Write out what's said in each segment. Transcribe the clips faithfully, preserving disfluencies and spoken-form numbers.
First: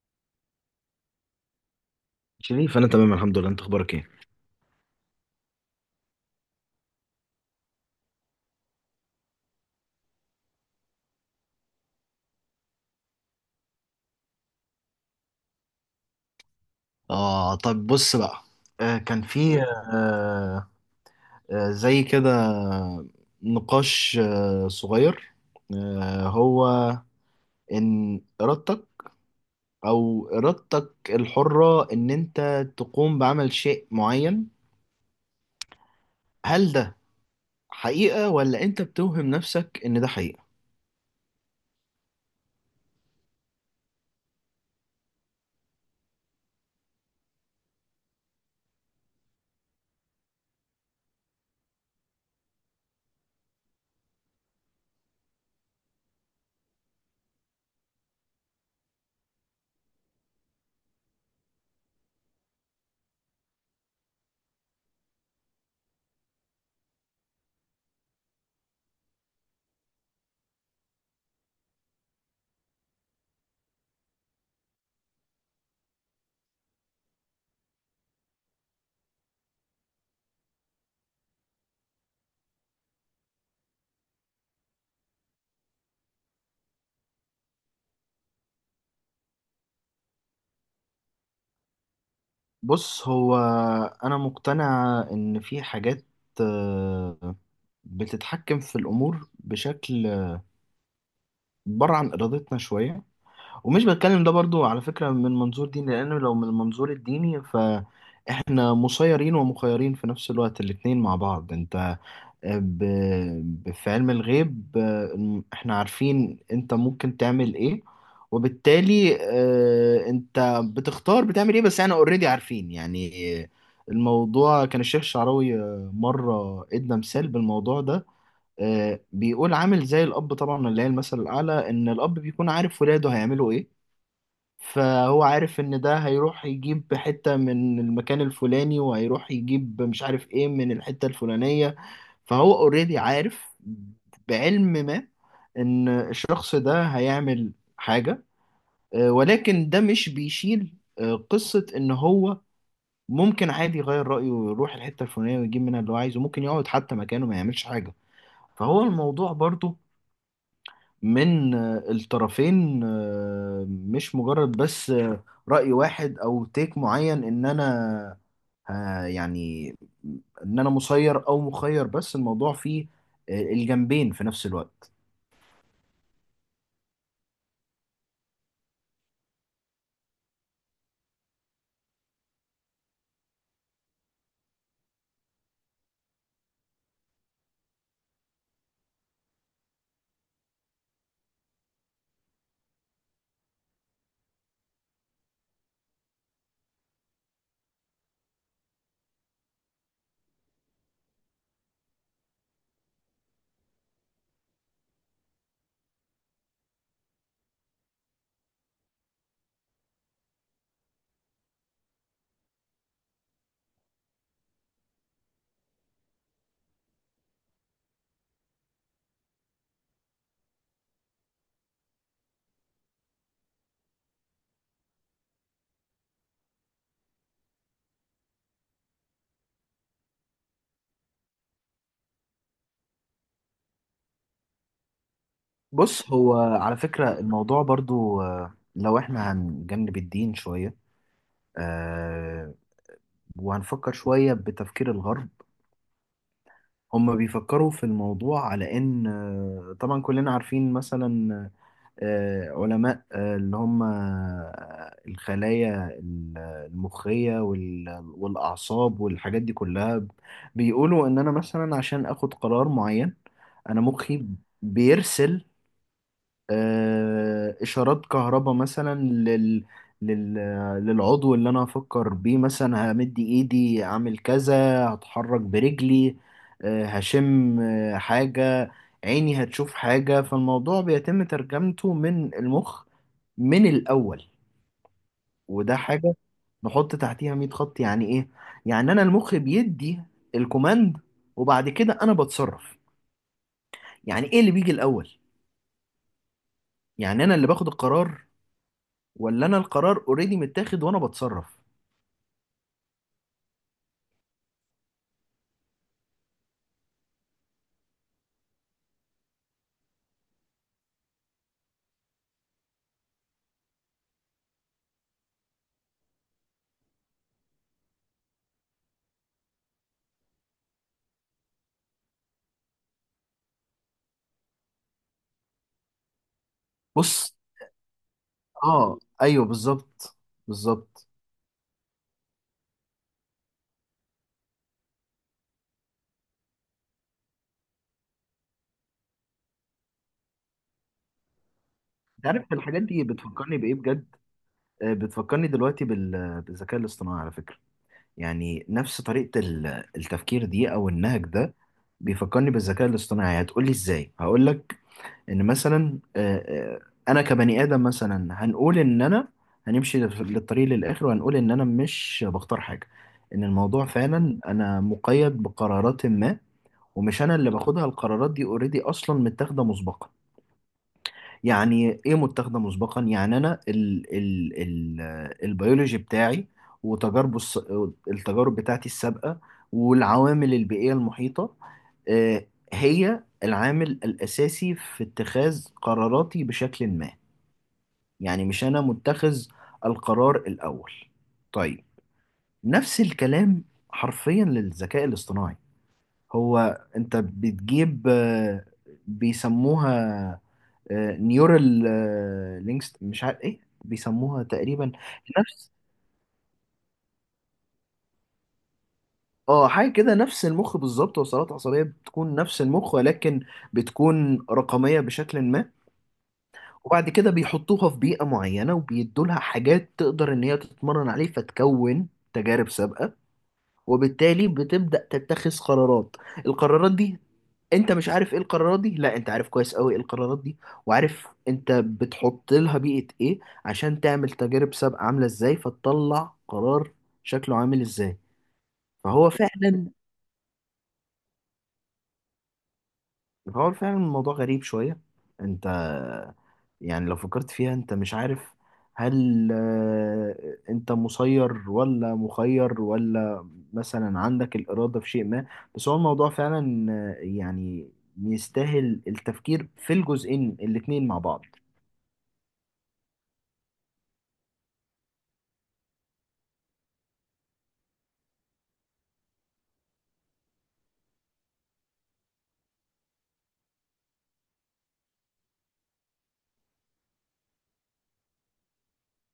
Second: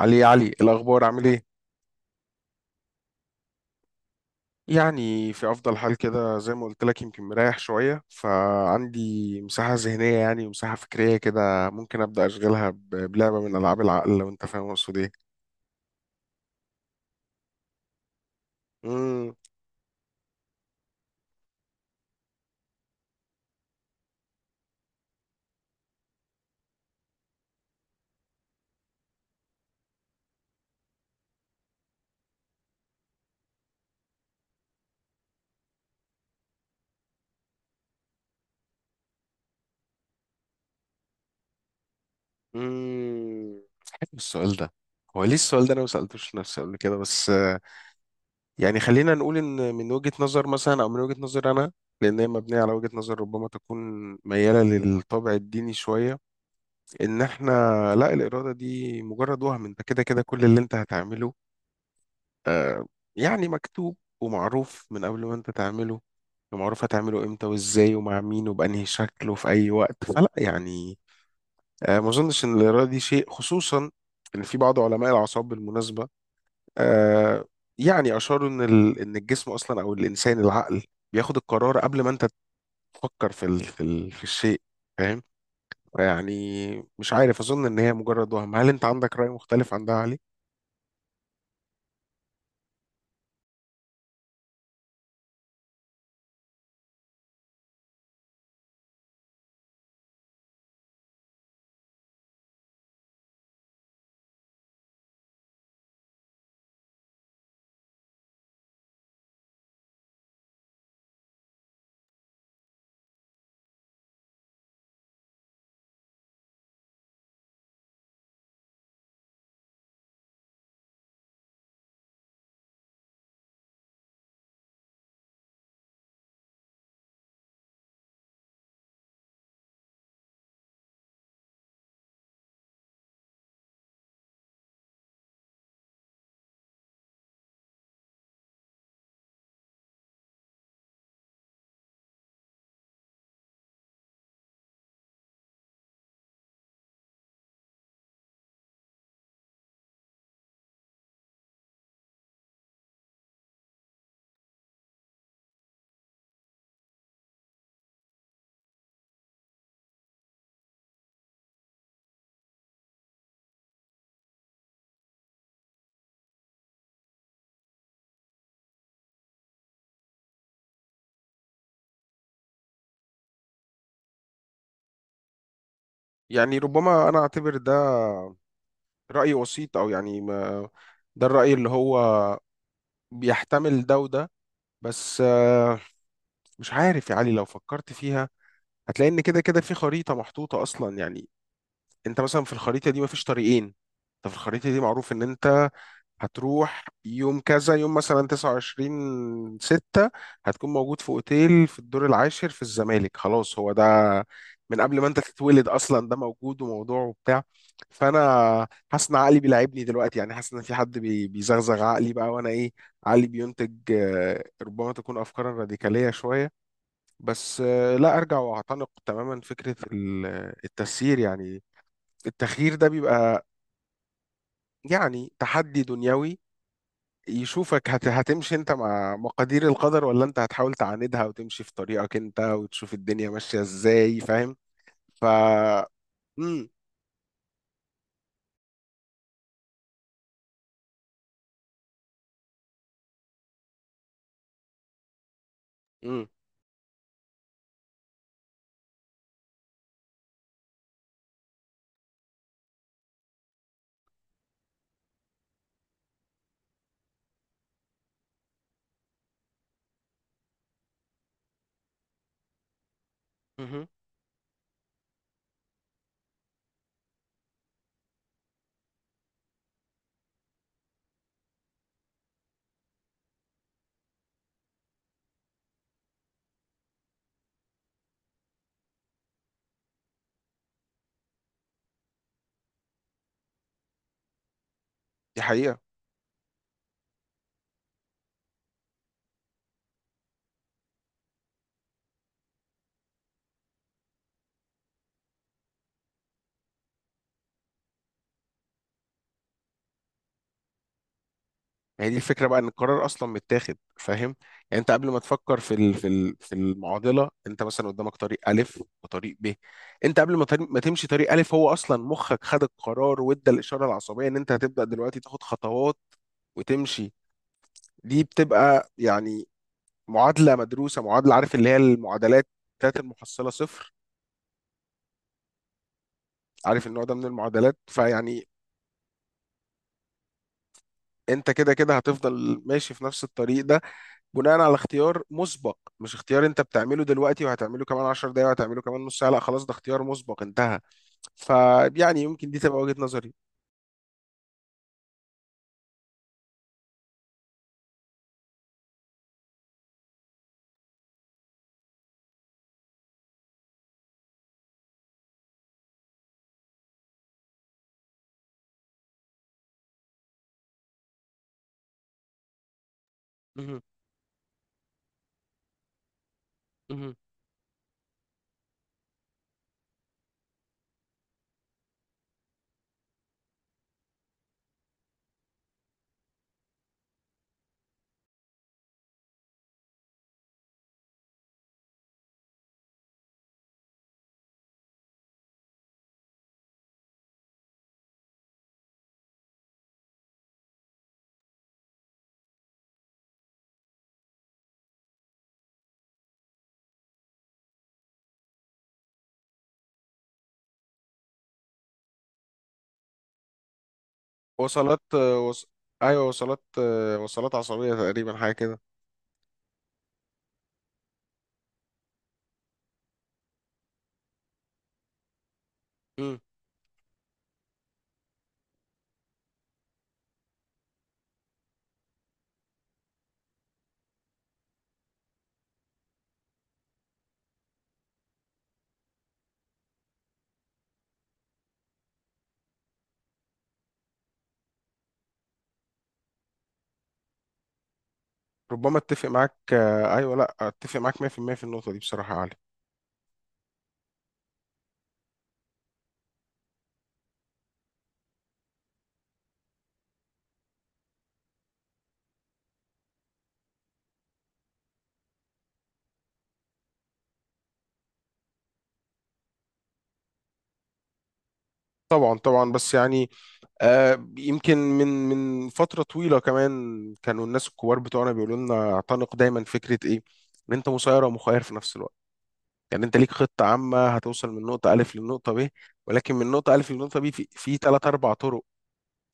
علي علي، الأخبار عامل إيه؟ شريف، انا تمام الحمد لله، انت اخبارك ايه؟ يعني في أفضل حال كده، زي ما قلت لك، يمكن مريح شوية، فعندي مساحة ذهنية يعني، ومساحة فكرية كده ممكن أبدأ أشغلها ب- بلعبة من ألعاب العقل، لو أنت فاهم أقصد إيه؟ آه، طب بص بقى. آه كان مم، في قول. آه. آه زي كده. نقاش آه صغير. آه هو إن إرادتك أو إرادتك الحرة إن أنت تقوم بعمل شيء معين، هل ده حقيقة ولا أنت بتوهم نفسك إن ده حقيقة؟ مم. حلو السؤال ده. هو ليه السؤال ده أنا ما سألتوش نفسي قبل كده، بس آه، يعني خلينا نقول إن من وجهة نظر مثلا، أو من وجهة نظر أنا، لأن هي مبنية على وجهة نظر ربما تكون ميالة للطابع الديني شوية. ان احنا، لا، الاراده دي مجرد وهم، انت كده كده كل اللي انت هتعمله. آه يعني مكتوب ومعروف من قبل ما انت تعمله، ومعروف هتعمله امتى وازاي ومع مين وبانهي شكل وفي اي وقت، فلا يعني آه ما اظنش ان الاراده دي شيء. خصوصا ان في بعض علماء الاعصاب بالمناسبه، آه يعني اشاروا ان ال- ان الجسم اصلا، او الانسان، العقل بياخد القرار قبل ما انت تفكر في ال في, ال في الشيء يعني. مش عارف، أظن إن هي مجرد وهم. هل أنت عندك رأي مختلف عن ده، علي؟ بص، هو أنا مقتنع إن في حاجات آه بتتحكم في الأمور بشكل بره عن إرادتنا شوية. ومش بتكلم ده برضو على فكرة من منظور ديني، لأنه لو من المنظور الديني فإحنا مسيرين ومخيرين في نفس الوقت الاتنين مع بعض. أنت آه، ب... ب- في علم الغيب، آه، إحنا عارفين أنت ممكن تعمل إيه، وبالتالي آه، أنت بتختار بتعمل إيه، بس إحنا أوريدي عارفين يعني. آه، الموضوع كان الشيخ الشعراوي آه، مرة إدى مثال بالموضوع ده. آه، بيقول عامل زي الأب، طبعا اللي هي المثل الأعلى، إن الأب بيكون عارف ولاده هيعملوا إيه. فهو عارف ان ده هيروح يجيب حتة من المكان الفلاني، وهيروح يجيب مش عارف ايه من الحتة الفلانية. فهو اوريدي عارف بعلم ما ان الشخص ده هيعمل حاجة، آه، ولكن ده مش بيشيل آه، قصة ان هو ممكن عادي يغير رأيه ويروح الحتة الفلانية ويجيب منها اللي هو عايزه، ممكن يقعد حتى مكانه ما يعملش حاجة. فهو الموضوع برضو من آه، الطرفين، آه، مش مجرد بس آه، رأي واحد او تيك معين، ان انا آه، يعني ان انا مسير او مخير، بس الموضوع فيه آه، الجنبين في نفس الوقت. يعني ربما أنا أعتبر ده رأي وسيط، أو يعني ما، ده الرأي اللي هو بيحتمل ده وده. بس آه، مش عارف يا علي، لو فكرت فيها هتلاقي إن كده كده في خريطة محطوطة أصلا يعني. انت مثلا في الخريطه دي مفيش طريقين، انت في الخريطه دي معروف ان انت هتروح يوم كذا، يوم مثلا تسعة وعشرين ستة هتكون موجود في اوتيل في الدور العاشر في الزمالك. خلاص، هو ده من قبل ما انت تتولد اصلا ده موجود وموضوع وبتاع. فانا حاسس ان عقلي بيلعبني دلوقتي، يعني حاسس ان في حد بي- بيزغزغ عقلي بقى، وانا ايه، عقلي بينتج آه، ربما تكون افكارا راديكاليه شويه. بس آه، لا ارجع واعتنق تماما فكره ال- التسيير يعني. التخيير ده بيبقى يعني تحدي دنيوي يشوفك هت... هتمشي انت مع مقادير القدر، ولا انت هتحاول تعاندها وتمشي في طريقك انت وتشوف الدنيا ماشية ازاي، فاهم؟ ف بص، هو امم. على فكرة الموضوع برضو آه، لو احنا هنجنب الدين شوية آه، وهنفكر شوية بتفكير الغرب. امم. هم بيفكروا في الموضوع على ان آه، طبعا كلنا عارفين مثلا آه، علماء آه، اللي هم آه، الخلايا ال- المخية وال- والأعصاب والحاجات دي كلها. بيقولوا إن أنا مثلا عشان آخد قرار معين، أنا مهم. مخي بيرسل آه، اشارات كهرباء مثلا لل... لل... للعضو اللي انا هفكر بيه، مثلا همد ايدي اعمل كذا، هتحرك برجلي، آه، هشم آه، حاجة، عيني هتشوف حاجة. فالموضوع بيتم ترجمته من المخ من الاول. دي وده حقيقة. حاجة نحط تحتيها مية خط. يعني ايه؟ يعني انا المخ بيدي الكوماند وبعد كده انا بتصرف. يعني ايه اللي بيجي الاول؟ يعني انا اللي باخد القرار، ولا انا القرار اوريدي متاخد وانا بتصرف؟ يعني دي الفكرة بقى، ان القرار اصلا متاخد، فاهم؟ يعني انت قبل ما تفكر في ال... في ال... في المعضلة، انت مثلا قدامك طريق الف وطريق ب، انت قبل ما تر- ما تمشي طريق الف، هو اصلا مخك خد القرار وادى الاشارة العصبية ان انت هتبدأ دلوقتي تاخد خطوات وتمشي. دي بتبقى يعني معادلة مدروسة، معادلة عارف اللي هي المعادلات بتاعت المحصلة صفر، عارف النوع ده من بص، المعادلات، فيعني اه ايوه بالظبط. بالظبط. انت كده كده هتفضل ماشي في نفس الطريق ده بناء على اختيار مسبق، مش اختيار انت بتعمله دلوقتي وهتعمله كمان عشر دقايق وهتعمله كمان نص ساعة. لا، خلاص، ده اختيار مسبق انتهى. فيعني انت يمكن عارف دي تبقى الحاجات وجهة دي نظري. بتفكرني بايه بجد؟ آه، بتفكرني دلوقتي بال- بالذكاء الاصطناعي على فكره. يعني نفس طريقه ال- التفكير دي او النهج ده بيفكرني بالذكاء الاصطناعي. هتقولي ازاي؟ هقول لك. ان مثلا آه، آه، انا كبني ادم مثلا، هنقول ان انا هنمشي لف- للطريق للاخر، وهنقول ان انا مش بختار حاجه، ان مهم. الموضوع فعلا انا مقيد بقرارات ما، مهم. ومش انا اللي باخدها. القرارات دي اوريدي اصلا متاخده مسبقا. يعني ايه متاخده مسبقا؟ يعني انا ال ال ال البيولوجي بتاعي، وتجاربه الس- التجارب بتاعتي السابقه، والعوامل البيئيه المحيطه، آه، هي العامل الاساسي في اتخاذ قراراتي بشكل ما. يعني مش انا متخذ القرار الاول. طيب، نفس الكلام حرفيا للذكاء الاصطناعي. هو انت بتجيب آه، بيسموها نيورال لينكس، مش عارف ايه بيسموها تقريبا. وصلات، وص... نفس، ايوه وصلات، وصلات عصبية تقريبا، حاجة كده. اه، حاجه كده. نفس المخ بالظبط. وصلات عصبيه بتكون نفس المخ، ولكن بتكون رقميه بشكل ما. مم. وبعد كده بيحطوها في بيئه معينه، وبيدوا لها حاجات تقدر ان هي تتمرن عليه، فتكون تجارب سابقه، وبالتالي بتبدأ تتخذ قرارات. القرارات دي انت مش عارف ايه القرارات دي، لا، انت عارف كويس قوي ايه القرارات دي، وعارف انت بتحط لها بيئة ايه عشان تعمل تجارب سابقة عاملة ازاي، فتطلع قرار شكله عامل ازاي. ربما اتفق فهو معاك. فعلا ايوه، لا، اتفق معاك مية في المية في المية في النقطة دي، بصراحة يا علي. هو فعلا الموضوع غريب شوية. انت يعني لو فكرت فيها انت مش عارف هل آه، انت مسير ولا مخير، ولا مثلا عندك الإرادة في شيء ما. بس هو الموضوع فعلا آه، يعني يستاهل التفكير في الجزئين الاتنين مع بعض. طبعا طبعا، بس يعني آه يمكن من من فترة طويلة كمان، كانوا الناس الكبار بتوعنا بيقولوا لنا اعتنق دايما فكرة ايه، ان انت مسير ومخير في نفس الوقت. يعني انت ليك خطة عامة هتوصل من نقطة ألف للنقطة ب، ولكن من نقطة ألف للنقطة ب في في تلات أربع طرق،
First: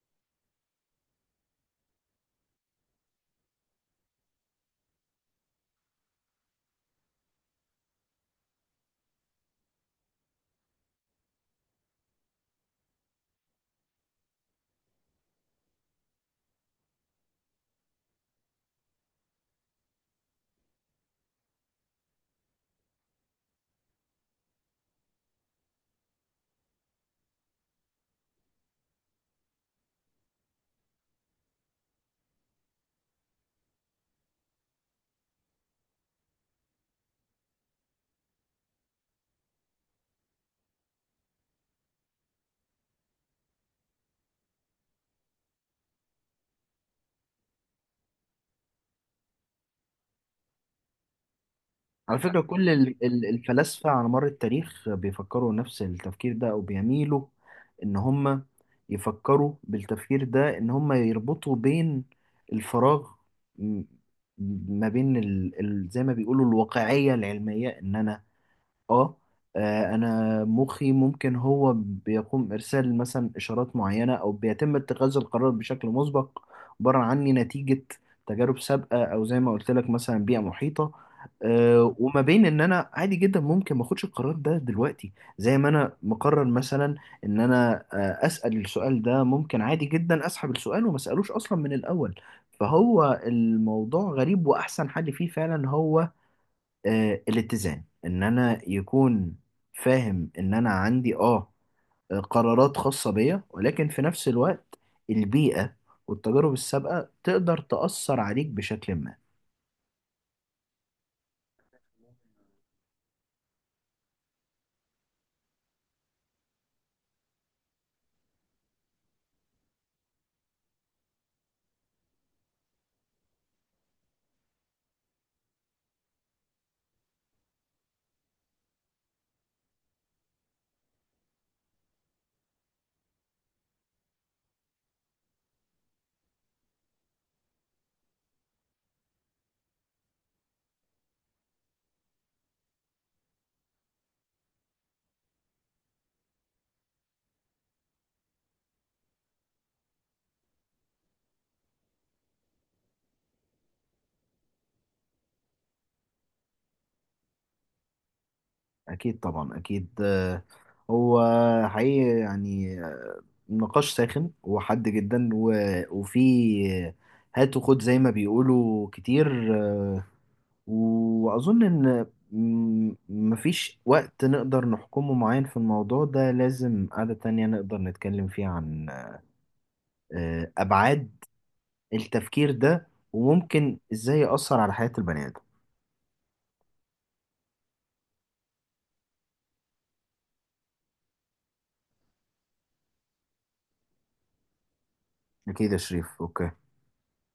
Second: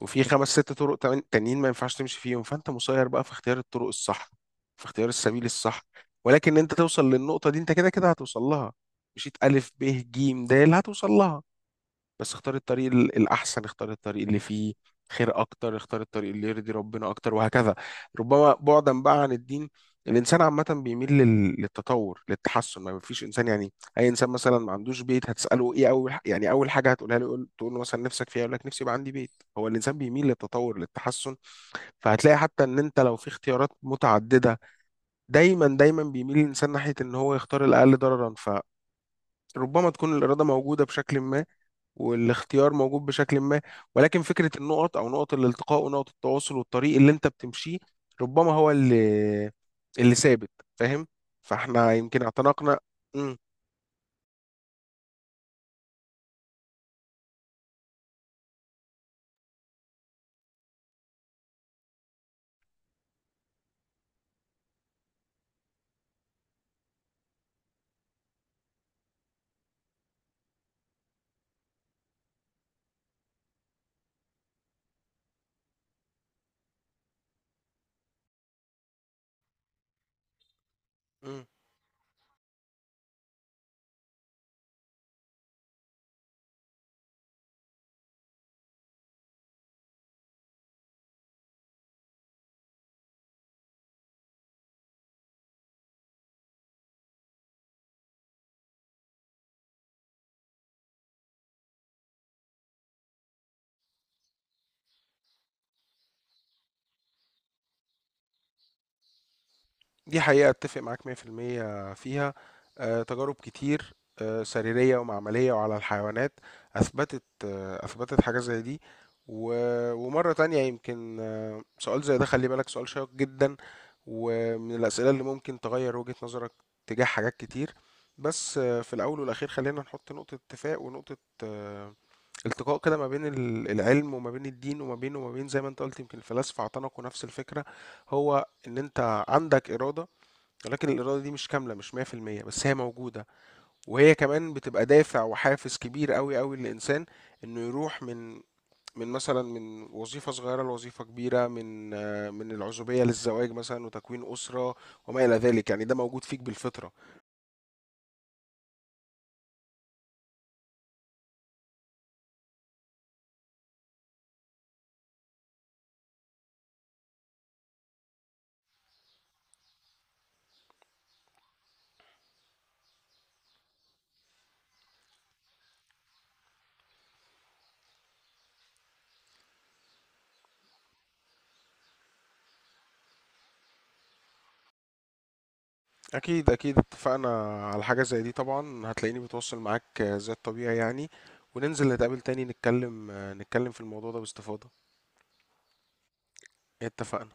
وفي خمس ست طرق تمان- تانيين ما ينفعش تمشي فيهم. فانت مسير بقى في اختيار الطرق الصح، في اختيار السبيل الصح. ولكن انت توصل للنقطة دي، انت كده كده هتوصل لها، مشيت ألف ب ج د هتوصل لها. بس اختار الطريق ال- الأحسن، اختار الطريق اللي فيه خير أكتر، اختار الطريق اللي يرضي ربنا أكتر وهكذا. ربما بعدا بقى عن الدين، الإنسان عامة بيميل لل- للتطور للتحسن. ما فيش إنسان يعني، أي إنسان مثلا ما عندوش بيت هتسأله إيه أول ح- يعني أول حاجة هتقولها له، يقول- تقول له مثلا نفسك فيها، يقول لك نفسي يبقى عندي بيت. هو الإنسان بيميل للتطور للتحسن، فهتلاقي حتى إن أنت لو في اختيارات متعددة دايما دايما بيميل الإنسان ناحية إن هو يختار الأقل ضررا. فربما تكون الإرادة موجودة بشكل ما، والاختيار موجود بشكل ما، ولكن فكرة النقط أو نقط الالتقاء ونقط التواصل والطريق اللي أنت بتمشيه ربما هو اللي اللي ثابت. فاهم؟ فاحنا على يمكن فكرة، كل اعتنقنا. ال- ال- مم. الفلاسفة على مر التاريخ بيفكروا نفس التفكير ده، أو بيميلوا إن هم يفكروا بالتفكير ده، إن هم يربطوا بين الفراغ م- ما بين ال... ال... زي ما بيقولوا الواقعية العلمية. إن أنا اه آه، انا مخي ممكن هو بيقوم ارسال مثلا اشارات معينه، او بيتم اتخاذ القرار بشكل مسبق، عباره عني نتيجه تجارب سابقه، او زي ما قلت لك مثلا بيئه محيطه. مم. آه، وما بين ان انا عادي جدا ممكن ما اخدش القرار ده دلوقتي. زي ما انا مقرر مثلا ان انا آه، اسال السؤال ده، ممكن عادي جدا اسحب السؤال وما اسالوش اصلا من الاول. فهو الموضوع غريب، واحسن حل فيه فعلا هو آه، الاتزان، ان انا يكون فاهم ان انا عندي اه آه، قرارات خاصة بيا، ولكن في نفس الوقت البيئة والتجارب السابقة تقدر تأثر عليك بشكل ما. دي حقيقة، اتفق معاك مئة في المئة فيها. آه، تجارب كتير آه، سريرية ومعملية وعلى الحيوانات أثبتت، آه، أثبتت حاجة زي دي. و- ومرة تانية، يمكن آه، سؤال زي ده، خلي بالك، سؤال شيق جدا ومن الأسئلة اللي ممكن تغير وجهة نظرك تجاه حاجات كتير. بس آه، في الأول والأخير خلينا نحط نقطة اتفاق ونقطة آه، التقاء كده، ما بين ال- العلم وما بين الدين، وما بين وما بين زي ما انت قلت يمكن الفلاسفة اعتنقوا نفس الفكرة، هو ان انت عندك إرادة، ولكن الإرادة دي مش كاملة، مش مية في المية، بس هي موجودة، وهي كمان بتبقى دافع وحافز كبير قوي قوي للإنسان إنه يروح من من مثلا من وظيفة صغيرة لوظيفة كبيرة، من آه، من العزوبية للزواج مثلا وتكوين أسرة وما إلى ذلك يعني، ده موجود فيك بالفطرة. اكيد طبعا اكيد. آه، هو حقيقي يعني نقاش ساخن وحاد جدا، و- وفي هات وخد زي ما بيقولوا كتير. آه، وأظن إن م- مفيش وقت نقدر نحكمه معين في الموضوع ده. لازم قعدة تانية نقدر نتكلم فيها عن آه، أبعاد التفكير ده وممكن إزاي يأثر على حياة البني آدم. أكيد أكيد اتفقنا على حاجة زي دي طبعا، هتلاقيني بتواصل معاك آه، زي الطبيعي يعني. وننزل نتقابل تاني، نتكلم، آه، نتكلم في الموضوع ده باستفاضة. أكيد يا شريف، أوكي. اتفقنا.